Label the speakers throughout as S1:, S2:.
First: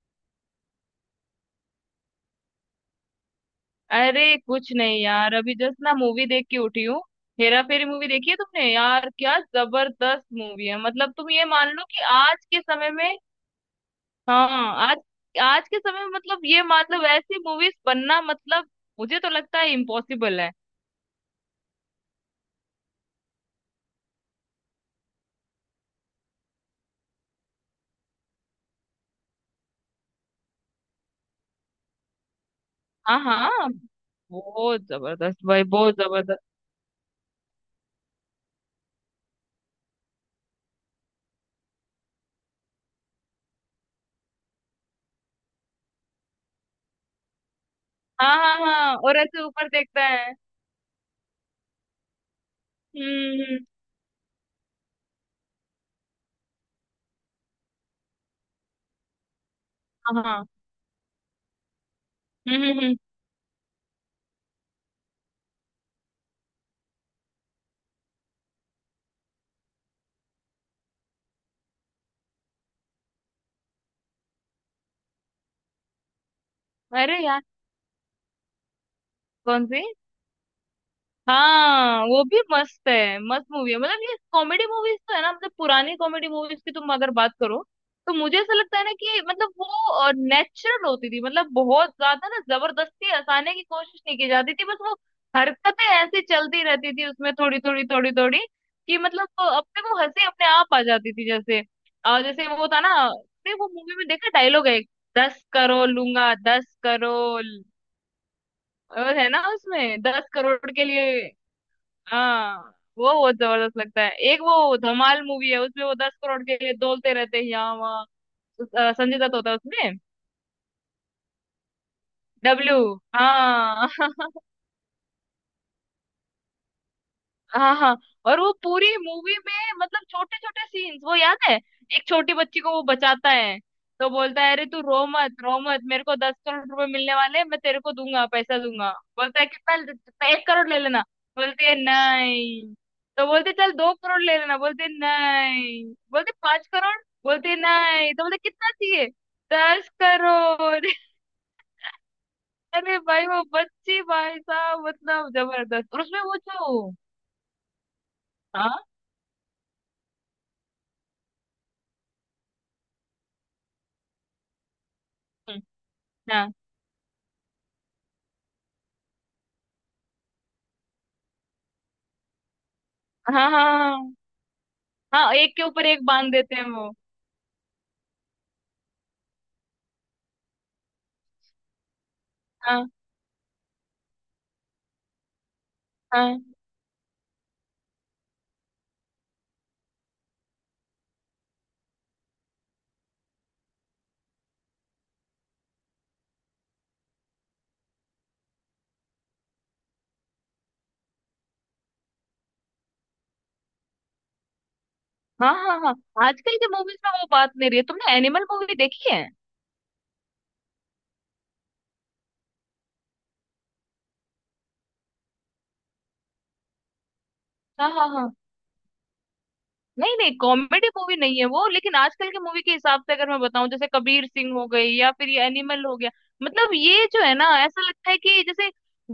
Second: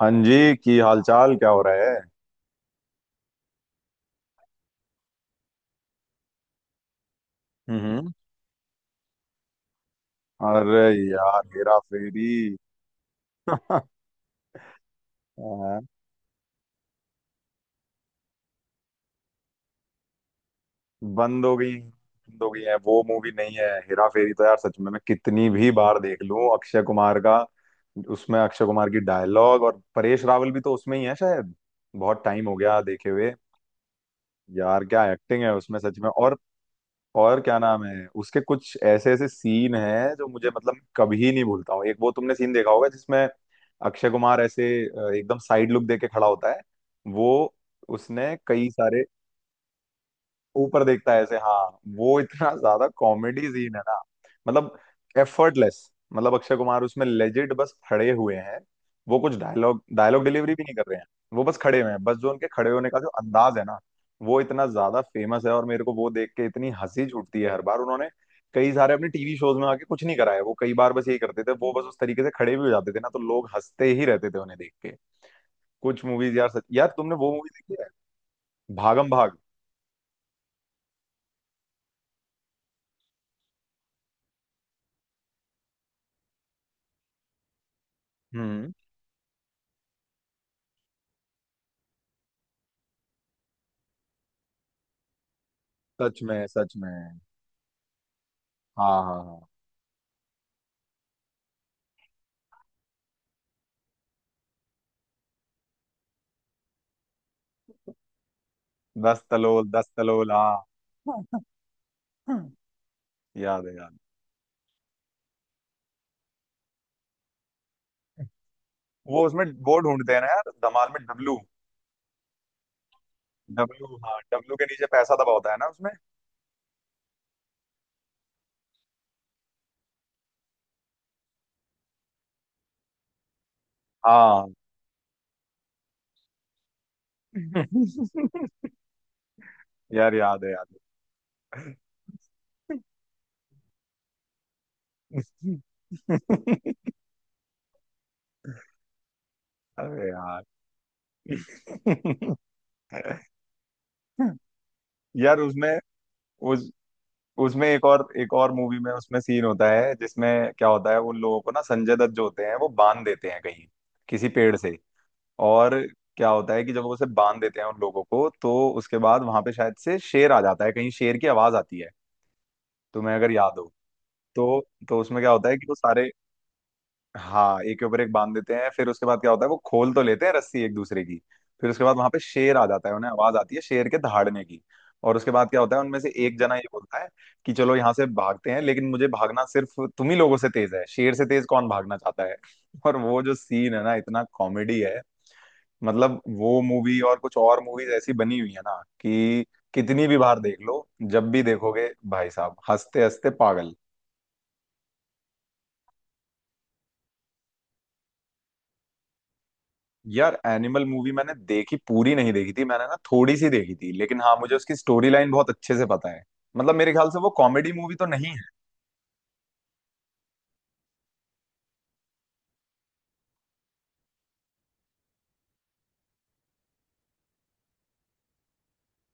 S1: हाँ जी, की हालचाल क्या हो रहा है।
S2: अरे कुछ नहीं यार, अभी जस्ट ना मूवी देख के उठी हूँ। हेरा फेरी मूवी
S1: हम्म।
S2: देखी है तुमने यार? क्या जबरदस्त मूवी है।
S1: अरे।
S2: मतलब तुम
S1: यार
S2: ये मान
S1: हेरा
S2: लो कि
S1: फेरी।
S2: आज के समय में, हाँ, आज, आज के
S1: हाँ।
S2: समय में मतलब ये मान लो ऐसी मूवीज बनना, मतलब मुझे तो लगता है इम्पॉसिबल है।
S1: बंद हो गई, बंद हो गई है। वो मूवी नहीं है? हेरा फेरी तो यार सच में, मैं कितनी भी बार देख लूं अक्षय कुमार का। उसमें अक्षय कुमार की डायलॉग, और परेश रावल भी तो उसमें ही है शायद। बहुत टाइम हो गया देखे
S2: हाँ
S1: हुए।
S2: हाँ। बहुत
S1: यार क्या
S2: जबरदस्त
S1: एक्टिंग है
S2: भाई,
S1: उसमें,
S2: बहुत
S1: सच में। और
S2: जबरदस्त।
S1: और क्या नाम है उसके, कुछ ऐसे ऐसे सीन हैं जो मुझे, मतलब, कभी नहीं भूलता हूँ। एक वो तुमने सीन देखा होगा जिसमें अक्षय कुमार ऐसे एकदम साइड लुक देके खड़ा होता है। वो।
S2: हाँ
S1: उसने
S2: हाँ
S1: कई
S2: हाँ,
S1: सारे।
S2: और ऐसे ऊपर देखता है।
S1: ऊपर देखता है ऐसे, हाँ। वो इतना ज्यादा
S2: हम्म,
S1: कॉमेडी
S2: हम्म।
S1: सीन है ना। मतलब एफर्टलेस, मतलब अक्षय कुमार उसमें लेजिट बस खड़े हुए हैं। वो कुछ डायलॉग
S2: हाँ
S1: डायलॉग
S2: हाँ।
S1: डिलीवरी भी नहीं कर रहे हैं। वो बस खड़े हुए हैं, बस जो उनके
S2: हम्म
S1: खड़े
S2: हम्म
S1: होने
S2: हम्म।
S1: का जो अंदाज है ना, वो इतना ज्यादा फेमस है। और मेरे को वो देख के इतनी हंसी छूटती है हर बार। उन्होंने कई सारे अपने टीवी शोज में आके कुछ नहीं कराया, वो कई बार बस यही करते थे। वो बस उस तरीके से खड़े भी हो जाते थे ना, तो लोग हंसते ही रहते थे उन्हें देख के। कुछ मूवीज यार, सच, यार तुमने
S2: अरे
S1: वो
S2: यार,
S1: मूवी देखी है भागम भाग?
S2: कौन सी? हाँ वो भी मस्त है, मस्त मूवी है। मतलब ये कॉमेडी मूवीज तो है ना, मतलब पुरानी कॉमेडी मूवीज की तुम अगर बात करो, तो मुझे ऐसा
S1: हम्म।
S2: लगता है ना कि मतलब वो नेचुरल होती थी। मतलब बहुत ज्यादा ना जबरदस्ती हंसाने की कोशिश नहीं की जाती थी, बस वो हरकतें ऐसी
S1: सच में,
S2: चलती
S1: सच
S2: रहती थी
S1: में।
S2: उसमें थोड़ी थोड़ी थोड़ी थोड़ी कि
S1: हाँ, हाँ,
S2: मतलब
S1: हाँ।
S2: वो अपने वो हंसी अपने आप आ जाती थी जैसे। और जैसे वो था ना, अरे वो मूवी में देखा डायलॉग है एक, 10 करोड़ लूंगा, 10 करोड़। और
S1: दस
S2: है ना
S1: तलोल, 10
S2: उसमें दस
S1: तलोल, हाँ।
S2: करोड़ के लिए, हाँ, वो बहुत
S1: याद है,
S2: जबरदस्त
S1: याद है।
S2: लगता है। एक वो धमाल मूवी है, उसमें वो 10 करोड़ के लिए डोलते रहते हैं यहाँ वहाँ। संजय
S1: वो
S2: दत्त
S1: उसमें
S2: होता है
S1: वो
S2: उसमें।
S1: ढूंढते हैं ना यार, धमाल में, डब्लू।
S2: डब्लू। हाँ।
S1: डब्लू, हाँ, डब्लू के नीचे पैसा दबा होता है ना उसमें।
S2: हाँ हाँ। और वो पूरी मूवी में मतलब छोटे छोटे सीन्स, वो याद है, एक छोटी बच्ची को वो बचाता है, तो बोलता
S1: हाँ।
S2: है अरे तू रो मत रो मत, मेरे को 10 करोड़ रुपए मिलने वाले हैं, मैं तेरे को दूंगा, पैसा दूंगा। बोलता है
S1: यार
S2: कितना?
S1: याद
S2: एक
S1: है, याद
S2: करोड़
S1: है।
S2: ले लेना। बोलती है नहीं। तो बोलते चल 2 करोड़ ले लेना, बोलते नहीं। बोलते पांच करोड़ बोलते नहीं, तो बोलते कितना चाहिए? दस
S1: अरे यार।
S2: करोड़ अरे भाई वो बच्ची भाई साहब, मतलब
S1: यार उसमें
S2: जबरदस्त। और उसमें वो
S1: उस
S2: जो,
S1: उसमें एक और मूवी
S2: हाँ।
S1: में उसमें सीन होता है जिसमें क्या होता है, उन लोगों को ना, संजय दत्त जो होते हैं वो बांध देते हैं कहीं, किसी पेड़ से।
S2: हम्म,
S1: और क्या
S2: हाँ।
S1: होता है कि जब वो उसे बांध देते हैं उन लोगों को, तो उसके बाद वहां पे शायद से शेर आ जाता है कहीं, शेर की आवाज आती है, तुम्हें अगर
S2: हाँ हाँ
S1: याद हो।
S2: हाँ हाँ।
S1: तो तो उसमें क्या
S2: हाँ,
S1: होता
S2: एक
S1: है
S2: के
S1: कि वो
S2: ऊपर एक
S1: सारे,
S2: बांध देते हैं वो।
S1: हाँ एक के ऊपर एक बांध देते हैं, फिर उसके बाद क्या होता है, वो खोल तो लेते हैं रस्सी एक दूसरे की। फिर उसके बाद वहां पे शेर आ जाता
S2: हाँ
S1: है, उन्हें आवाज आती है शेर के दहाड़ने की। और उसके बाद क्या होता है, उनमें से एक
S2: हाँ
S1: जना ये बोलता है कि चलो यहाँ से भागते हैं, लेकिन मुझे भागना सिर्फ तुम ही लोगों से तेज है, शेर से तेज कौन भागना चाहता है? और वो जो सीन है ना, इतना कॉमेडी है। मतलब वो मूवी और कुछ और मूवीज ऐसी बनी हुई है ना, कि कितनी भी बार देख लो, जब भी देखोगे भाई साहब हंसते हंसते पागल।
S2: हाँ हाँ हाँ। आजकल के मूवीज में वो बात नहीं रही है। तुमने एनिमल मूवी देखी है?
S1: यार एनिमल मूवी मैंने देखी, पूरी नहीं देखी थी मैंने ना, थोड़ी सी देखी थी, लेकिन हाँ मुझे उसकी स्टोरी लाइन बहुत अच्छे से पता है। मतलब मेरे ख्याल से वो कॉमेडी
S2: हाँ
S1: मूवी तो
S2: हाँ
S1: नहीं
S2: हाँ।
S1: है।
S2: नहीं नहीं, कॉमेडी मूवी नहीं है वो, लेकिन आजकल की मूवी के हिसाब से अगर मैं बताऊं जैसे कबीर सिंह हो गई या फिर ये एनिमल हो गया, मतलब ये जो है ना ऐसा लगता है कि जैसे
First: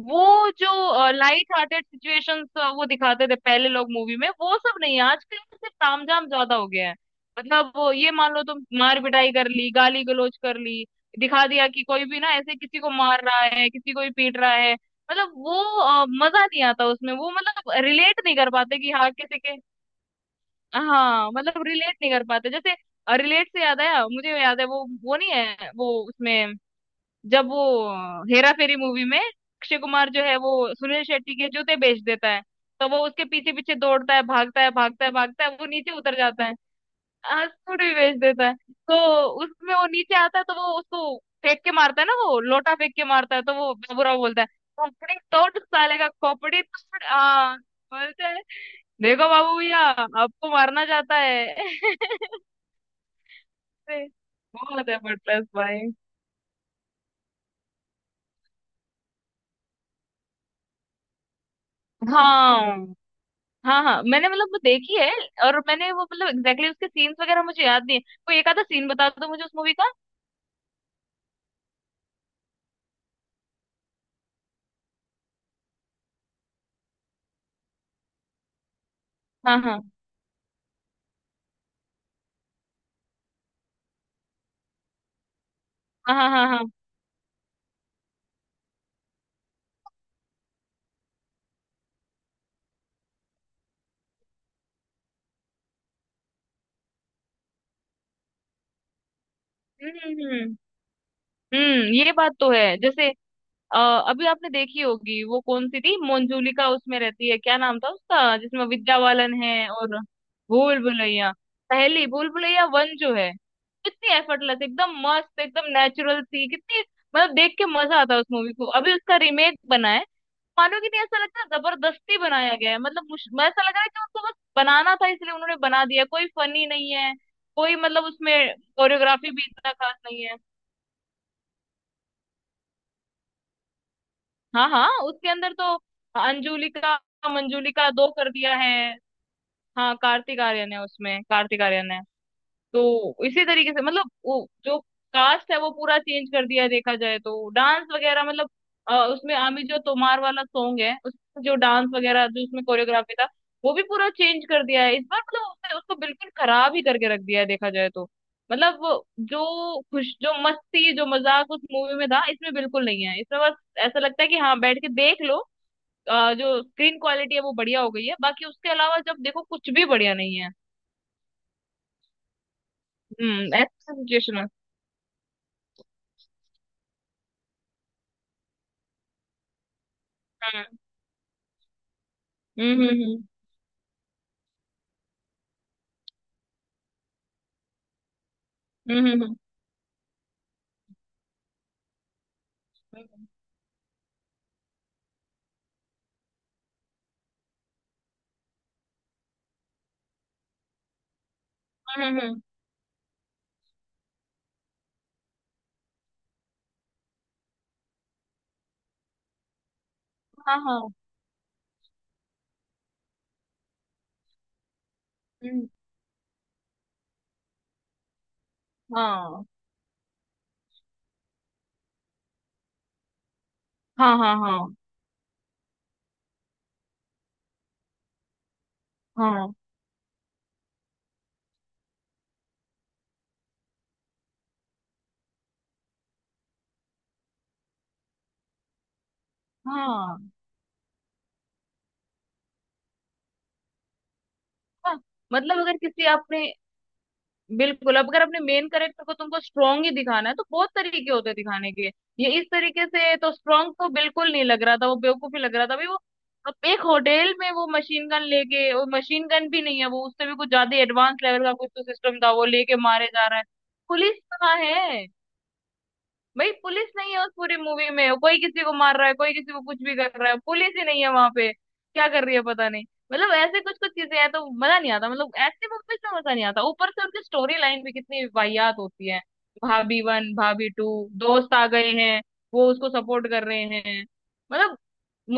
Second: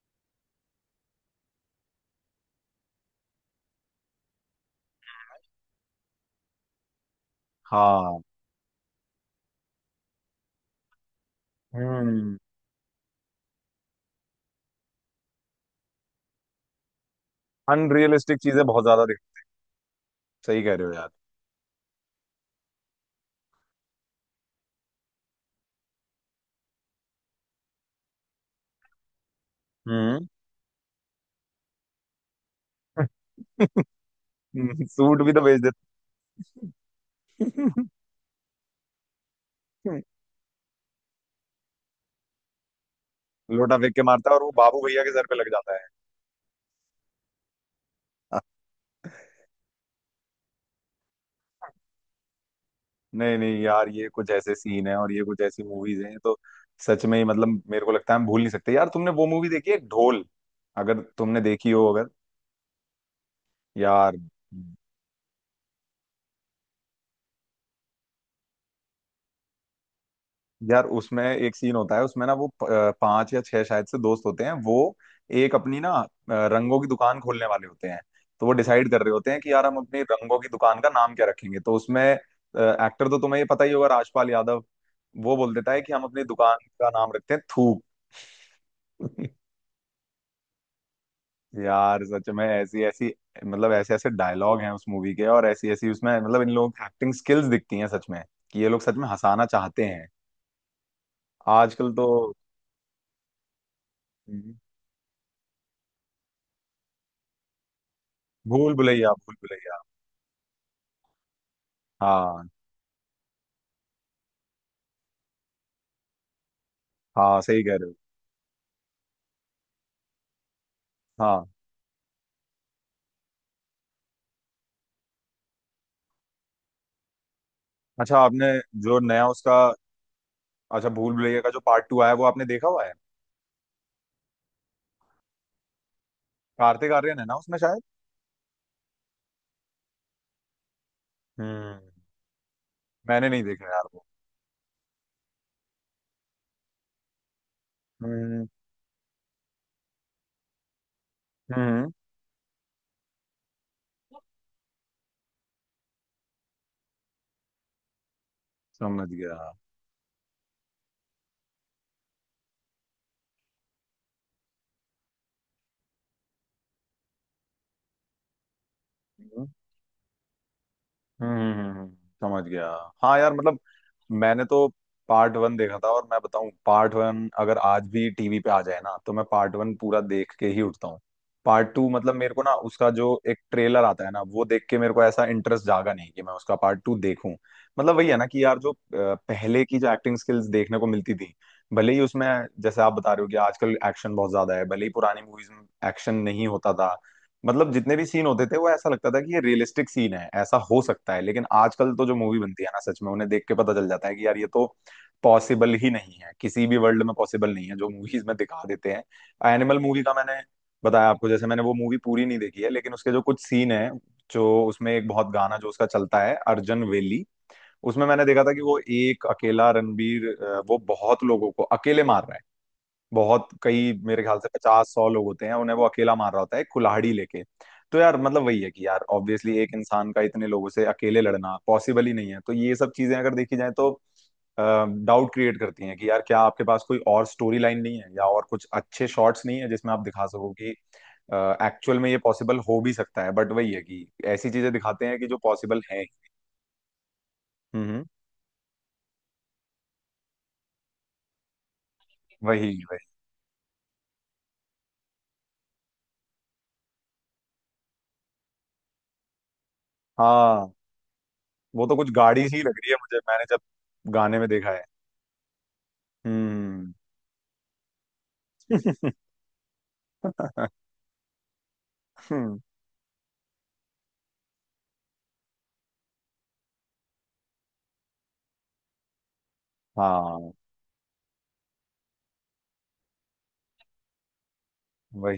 S2: वो जो लाइट हार्टेड सिचुएशंस वो दिखाते थे पहले लोग मूवी में, वो सब नहीं है आजकल। तो सिर्फ तामझाम ज्यादा हो गया है। मतलब वो ये
S1: हाँ।
S2: मान लो, तुम मार पिटाई कर ली, गाली गलौज कर ली, दिखा दिया कि कोई भी ना
S1: हम्म।
S2: ऐसे किसी को मार रहा है, किसी को भी पीट रहा है। मतलब वो मजा नहीं आता उसमें वो, मतलब रिलेट नहीं
S1: अनरियलिस्टिक
S2: कर
S1: चीजें
S2: पाते
S1: बहुत
S2: कि
S1: ज्यादा
S2: हाँ
S1: दिख।
S2: किसी के,
S1: सही कह रहे हो यार।
S2: हाँ मतलब रिलेट नहीं कर पाते जैसे। रिलेट से याद आया, मुझे याद है वो नहीं है, वो उसमें जब वो हेरा फेरी मूवी में अक्षय कुमार जो
S1: हम्म।
S2: है वो सुनील शेट्टी के जूते बेच देता है, तो वो उसके पीछे पीछे दौड़ता है, भागता है भागता है
S1: सूट भी तो
S2: भागता है,
S1: बेच
S2: वो नीचे उतर जाता है। हाँ सूट
S1: देते।
S2: भी बेच देता है। तो उसमें वो नीचे आता है, तो वो उसको फेंक के मारता है ना, वो लोटा फेंक के मारता है, तो वो
S1: लोटा फेंक के
S2: बाबूराव
S1: मारता है, और
S2: बोलता है
S1: वो बाबू भैया के
S2: खोपड़ी
S1: सर पे लग
S2: तोड़
S1: जाता है।
S2: साले का, खोपड़ी तोड़ आ, बोलता है देखो बाबू भैया आपको मारना चाहता है।
S1: नहीं, नहीं, यार,
S2: से-
S1: ये कुछ ऐसे सीन
S2: बहुत
S1: है
S2: है
S1: और ये कुछ
S2: बटलर्स
S1: ऐसी
S2: भाई।
S1: मूवीज हैं, तो सच में ही, मतलब मेरे को लगता है हम भूल नहीं सकते। यार तुमने वो मूवी देखी है ढोल, अगर तुमने देखी हो, अगर।
S2: हाँ हाँ हाँ,
S1: यार,
S2: मैंने मतलब वो देखी है, और मैंने वो मतलब एग्जैक्टली exactly उसके सीन्स वगैरह मुझे याद नहीं है, कोई एक आधा सीन बता दो मुझे उस मूवी का।
S1: यार उसमें एक सीन होता है, उसमें ना वो पांच या छह शायद से दोस्त होते हैं वो। एक अपनी ना रंगों की दुकान खोलने वाले होते हैं। तो वो डिसाइड कर रहे होते हैं कि
S2: हाँ
S1: यार हम
S2: हाँ
S1: अपनी रंगों की दुकान का नाम क्या रखेंगे, तो उसमें एक्टर तो तुम्हें ये पता ही होगा, राजपाल यादव। वो बोल देता है कि हम
S2: हाँ
S1: अपनी
S2: हाँ हाँ
S1: दुकान
S2: हाँ।
S1: का नाम रखते हैं थूक। यार सच में ऐसी ऐसी, मतलब ऐसे ऐसे डायलॉग हैं उस मूवी के, और ऐसी ऐसी उसमें, मतलब इन लोग एक्टिंग स्किल्स दिखती हैं, सच में कि ये लोग सच में हंसाना चाहते
S2: हम्म
S1: हैं।
S2: हम्म हम्म
S1: आजकल तो।
S2: ये बात तो है जैसे। अ, अभी आपने देखी होगी वो कौन सी थी, मंजुलिका उसमें रहती है, क्या नाम था उसका जिसमें
S1: भूल
S2: विद्या
S1: भुलैया,
S2: बालन
S1: भूल
S2: है
S1: भुलैया।
S2: और, भूल भुलैया, पहली भूल
S1: हाँ,
S2: भुलैया वन जो है, कितनी एफर्टलेस, एकदम मस्त, एकदम नेचुरल थी कितनी, मतलब
S1: हाँ
S2: देख
S1: सही
S2: के
S1: कह रहे,
S2: मजा आता है उस मूवी को। अभी उसका रीमेक बना है, मानोगे नहीं, ऐसा
S1: हो
S2: लगता
S1: हाँ।
S2: है जबरदस्ती बनाया गया है। मतलब मैं ऐसा लग रहा है कि उनको बस बनाना था इसलिए उन्होंने बना दिया, कोई फनी नहीं है, कोई मतलब
S1: अच्छा आपने
S2: उसमें
S1: जो नया
S2: कोरियोग्राफी भी
S1: उसका,
S2: इतना खास नहीं है।
S1: अच्छा भूल भुलैया का जो पार्ट टू आया वो आपने देखा हुआ है?
S2: हाँ हाँ, उसके अंदर तो
S1: कार्तिक
S2: अंजुलिका,
S1: आर्यन है ना उसमें शायद।
S2: मंजुलिका दो कर दिया है। हाँ कार्तिक आर्यन है उसमें, कार्तिक
S1: हम्म।
S2: आर्यन है। तो
S1: मैंने नहीं
S2: इसी
S1: देखा
S2: तरीके से
S1: यार वो।
S2: मतलब वो जो कास्ट है वो पूरा चेंज कर दिया देखा जाए तो। डांस वगैरह
S1: हम्म,
S2: मतलब उसमें आमी जो तोमार वाला सॉन्ग है, उसमें जो डांस
S1: हम्म,
S2: वगैरह जो उसमें कोरियोग्राफी था, वो भी पूरा चेंज कर दिया है इस बार। मतलब उसने उसको बिल्कुल खराब ही करके रख दिया है देखा जाए तो। मतलब वो
S1: समझ गया।
S2: जो खुश जो मस्ती जो मजाक उस मूवी में था इसमें बिल्कुल नहीं है। इसमें बस ऐसा लगता है कि हाँ बैठ के देख लो। जो स्क्रीन क्वालिटी है वो बढ़िया हो गई है, बाकी उसके अलावा जब देखो
S1: हम्म,
S2: कुछ भी बढ़िया नहीं है।
S1: हम्म, हम्म, समझ गया। हाँ यार
S2: हम्म,
S1: मतलब।
S2: ऐसा सिचुएशन है।
S1: मैंने तो पार्ट वन देखा था, और मैं बताऊं पार्ट वन अगर आज भी टीवी पे आ जाए ना, तो मैं पार्ट वन पूरा देख के ही उठता हूँ। पार्ट टू मतलब मेरे को ना,
S2: हम्म
S1: उसका जो
S2: हम्म
S1: एक ट्रेलर आता है ना, वो देख के मेरे को ऐसा इंटरेस्ट जागा नहीं कि मैं उसका पार्ट टू देखूं। मतलब वही है ना कि यार जो
S2: हम्म हम्म हम्म
S1: पहले की जो एक्टिंग स्किल्स देखने को मिलती थी, भले ही उसमें, जैसे आप बता रहे हो कि आजकल एक्शन बहुत ज्यादा है, भले ही पुरानी मूवीज में एक्शन नहीं होता था। मतलब जितने भी सीन होते थे वो ऐसा लगता था कि ये रियलिस्टिक सीन है, ऐसा हो सकता है, लेकिन आजकल
S2: हम्म
S1: तो जो
S2: हम्म,
S1: मूवी
S2: हम्म,
S1: बनती है ना, सच में उन्हें देख के पता चल जाता है कि यार ये तो पॉसिबल ही नहीं है, किसी भी वर्ल्ड में पॉसिबल नहीं है जो मूवीज में दिखा देते हैं। एनिमल मूवी का मैंने
S2: हाँ हाँ।
S1: बताया आपको, जैसे मैंने वो मूवी पूरी नहीं देखी है, लेकिन उसके जो कुछ सीन है, जो उसमें, एक बहुत गाना
S2: हम्म,
S1: जो उसका चलता है अर्जन वेली। उसमें मैंने देखा था कि वो एक
S2: हाँ
S1: अकेला रणबीर, वो बहुत लोगों को अकेले मार रहा है। बहुत कई,
S2: हाँ
S1: मेरे
S2: हाँ
S1: ख्याल से
S2: हाँ
S1: 50 100 लोग होते हैं, उन्हें वो अकेला मार रहा होता है, एक कुल्हाड़ी लेके। तो यार मतलब वही है कि यार,
S2: हाँ
S1: ऑब्वियसली एक इंसान का इतने लोगों से अकेले लड़ना पॉसिबल ही नहीं है, तो ये सब चीजें अगर देखी जाए, तो डाउट क्रिएट करती हैं कि यार क्या आपके पास कोई और स्टोरी लाइन नहीं है, या और कुछ अच्छे शॉट्स नहीं है जिसमें आप दिखा
S2: हाँ।
S1: सको कि एक्चुअल में ये पॉसिबल हो भी सकता है। बट वही है कि ऐसी चीजें
S2: हाँ
S1: दिखाते हैं कि जो
S2: मतलब अगर
S1: पॉसिबल है।
S2: किसी आपने, बिल्कुल,
S1: हम्म।
S2: अब अगर अपने मेन करेक्टर को तुमको स्ट्रांग ही दिखाना है तो बहुत तरीके होते हैं दिखाने के। ये इस
S1: वही,
S2: तरीके
S1: वही।
S2: से तो स्ट्रांग तो बिल्कुल नहीं लग रहा था, वो बेवकूफ ही लग रहा था भाई वो। अब एक होटल में वो मशीन गन लेके, वो मशीन गन भी नहीं है वो, उससे भी कुछ
S1: हाँ।
S2: ज्यादा एडवांस लेवल का कुछ तो
S1: वो तो कुछ
S2: सिस्टम था वो
S1: गाड़ी सी
S2: लेके
S1: लग रही है
S2: मारे
S1: मुझे,
S2: जा रहा
S1: मैंने
S2: है।
S1: जब
S2: पुलिस
S1: गाने में
S2: कहाँ
S1: देखा है।
S2: है? भाई पुलिस
S1: हम्म।
S2: नहीं है उस पूरी मूवी में, कोई किसी को मार रहा है, कोई किसी को कुछ भी कर रहा है, पुलिस ही नहीं है वहां पे, क्या कर रही है पता नहीं। मतलब ऐसे कुछ कुछ चीजें हैं, तो मजा नहीं आता, मतलब ऐसे मूवीज में मजा नहीं आता। ऊपर से उनकी स्टोरी लाइन भी कितनी वाहियात होती है। भाभी वन,
S1: हाँ
S2: भाभी टू, दोस्त आ गए हैं, वो उसको सपोर्ट कर रहे हैं, मतलब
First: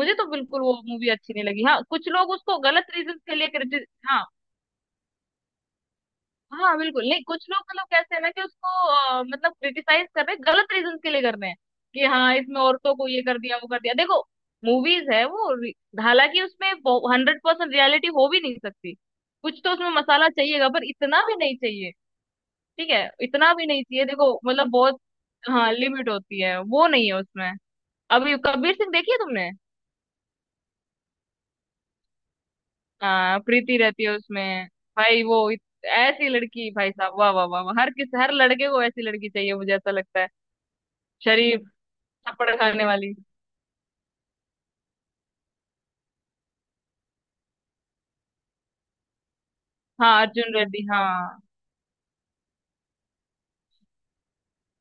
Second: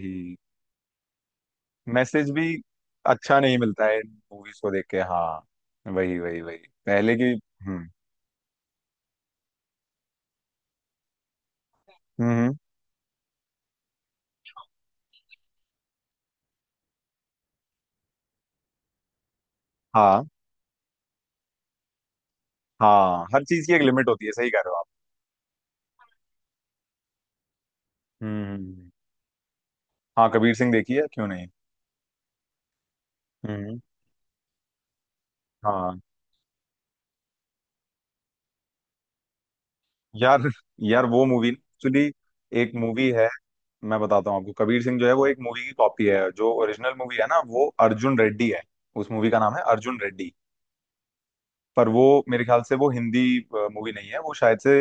S2: मुझे तो बिल्कुल वो मूवी अच्छी नहीं लगी। हाँ कुछ
S1: मैसेज
S2: लोग
S1: भी
S2: उसको गलत रीजन के
S1: अच्छा
S2: लिए
S1: नहीं मिलता
S2: क्रिटिस,
S1: है
S2: हाँ।
S1: मूवीज को देख के, हाँ वही, वही, वही।
S2: हाँ बिल्कुल
S1: पहले
S2: नहीं,
S1: की।
S2: कुछ लोग मतलब
S1: हम्म,
S2: कैसे है ना कि उसको मतलब क्रिटिसाइज कर रहे हैं, गलत रीजन के लिए कर रहे हैं, कि
S1: हम्म,
S2: हाँ इसमें औरतों को ये कर दिया वो कर दिया देखो। मूवीज है वो रि- हालांकि उसमें 100% रियलिटी हो भी नहीं सकती, कुछ तो उसमें
S1: हाँ,
S2: मसाला चाहिएगा, पर इतना भी नहीं चाहिए। ठीक है,
S1: हाँ हर
S2: इतना
S1: चीज
S2: भी
S1: की एक
S2: नहीं चाहिए
S1: लिमिट होती है,
S2: देखो,
S1: सही कह
S2: मतलब
S1: रहे हो आप।
S2: बहुत। हाँ लिमिट होती है, वो नहीं है उसमें। अभी
S1: हम्म,
S2: कबीर सिंह देखी है तुमने?
S1: हाँ कबीर सिंह देखी है, क्यों नहीं।
S2: हाँ, प्रीति
S1: हम्म।
S2: रहती है उसमें। भाई वो इत-
S1: हाँ।
S2: ऐसी लड़की भाई साहब, वाह वाह वाह वाह, हर किस हर लड़के को ऐसी लड़की चाहिए, मुझे ऐसा लगता है।
S1: यार, यार वो मूवी
S2: शरीफ,
S1: एक्चुअली
S2: थप्पड़
S1: एक
S2: खाने
S1: मूवी
S2: वाली।
S1: है। मैं बताता हूँ आपको, कबीर सिंह जो है वो एक मूवी की कॉपी है, जो ओरिजिनल मूवी है ना, वो अर्जुन रेड्डी है। उस मूवी का नाम है अर्जुन
S2: हाँ
S1: रेड्डी।
S2: अर्जुन रेड्डी हाँ।
S1: पर वो मेरे ख्याल से वो हिंदी मूवी नहीं है, वो शायद से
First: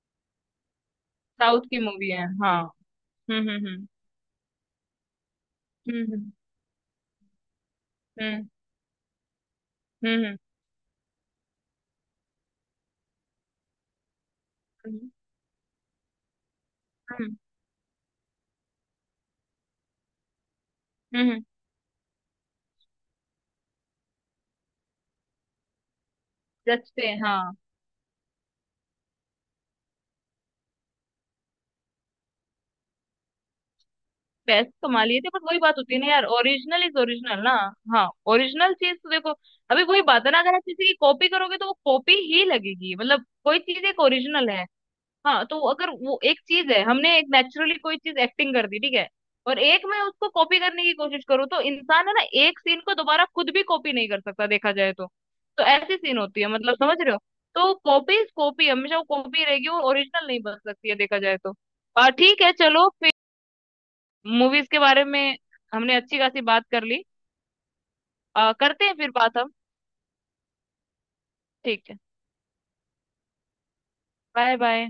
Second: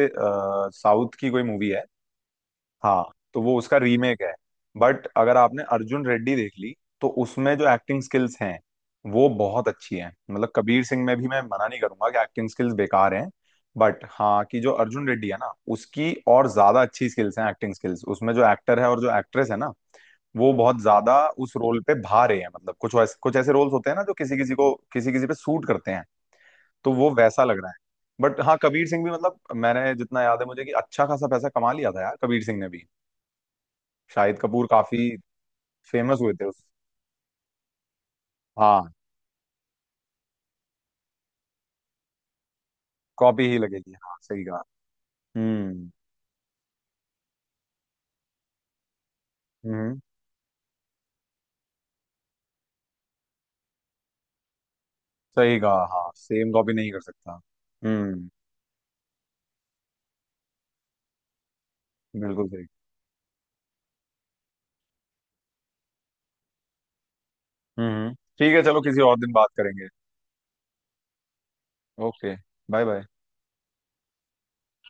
S1: साउथ की कोई
S2: साउथ
S1: मूवी
S2: की
S1: है।
S2: मूवी है हाँ।
S1: हाँ। तो वो उसका
S2: हम्म।
S1: रीमेक है, बट अगर आपने
S2: हम्म
S1: अर्जुन
S2: हम्म
S1: रेड्डी देख ली, तो उसमें जो एक्टिंग स्किल्स हैं वो बहुत अच्छी हैं।
S2: हम्म हम्म हम्म हम्म
S1: मतलब कबीर सिंह में भी मैं मना नहीं करूंगा कि एक्टिंग स्किल्स बेकार हैं। बट हाँ कि जो अर्जुन रेड्डी है ना, उसकी और ज्यादा अच्छी
S2: हम्म,
S1: स्किल्स हैं, एक्टिंग स्किल्स, उसमें जो एक्टर है और जो एक्ट्रेस है ना, वो बहुत ज्यादा
S2: हम्म, हम्म,
S1: उस रोल पे भा रहे हैं। मतलब कुछ वैसे, कुछ ऐसे रोल्स होते हैं ना जो किसी किसी को, किसी किसी पे सूट करते हैं, तो
S2: जचते
S1: वो
S2: हैं
S1: वैसा
S2: हाँ।
S1: लग रहा है। बट हाँ कबीर सिंह भी, मतलब मैंने जितना याद है मुझे, कि अच्छा खासा पैसा कमा लिया था यार कबीर सिंह ने भी, शाहिद कपूर
S2: पैसे तो कमा
S1: काफी
S2: लिए थे, बट वही बात होती है ना
S1: फेमस
S2: यार,
S1: हुए थे उस।
S2: ओरिजिनल इज ओरिजिनल ना। हाँ, ओरिजिनल
S1: हाँ,
S2: चीज तो देखो, अभी वही बात है ना, अगर आप किसी की कॉपी करोगे तो वो कॉपी ही लगेगी। मतलब
S1: कॉपी ही
S2: कोई चीज
S1: लगेगी,
S2: एक
S1: हाँ सही
S2: ओरिजिनल
S1: कहा।
S2: है, हाँ, तो अगर
S1: हम्म,
S2: वो एक चीज है हमने एक नेचुरली कोई चीज एक्टिंग कर दी ठीक है, और एक
S1: हम्म,
S2: मैं उसको कॉपी करने की कोशिश करूँ, तो इंसान है ना, एक सीन को दोबारा खुद भी कॉपी नहीं कर सकता देखा जाए तो।
S1: सही
S2: तो
S1: कहा,
S2: ऐसी
S1: हाँ
S2: सीन होती है,
S1: सेम कॉपी
S2: मतलब
S1: नहीं
S2: समझ
S1: कर
S2: रहे हो?
S1: सकता।
S2: तो कॉपी
S1: हम्म।
S2: कॉपी हमेशा वो कॉपी रहेगी, वो ओरिजिनल नहीं बन सकती है देखा जाए तो। ठीक
S1: बिल्कुल
S2: है
S1: सही।
S2: चलो फिर, मूवीज के बारे में हमने अच्छी खासी बात कर ली।
S1: हम्म, ठीक है, चलो
S2: करते हैं
S1: किसी
S2: फिर
S1: और दिन
S2: बात
S1: बात
S2: हम।
S1: करेंगे।
S2: ठीक है।
S1: Okay. Bye bye.
S2: Bye bye.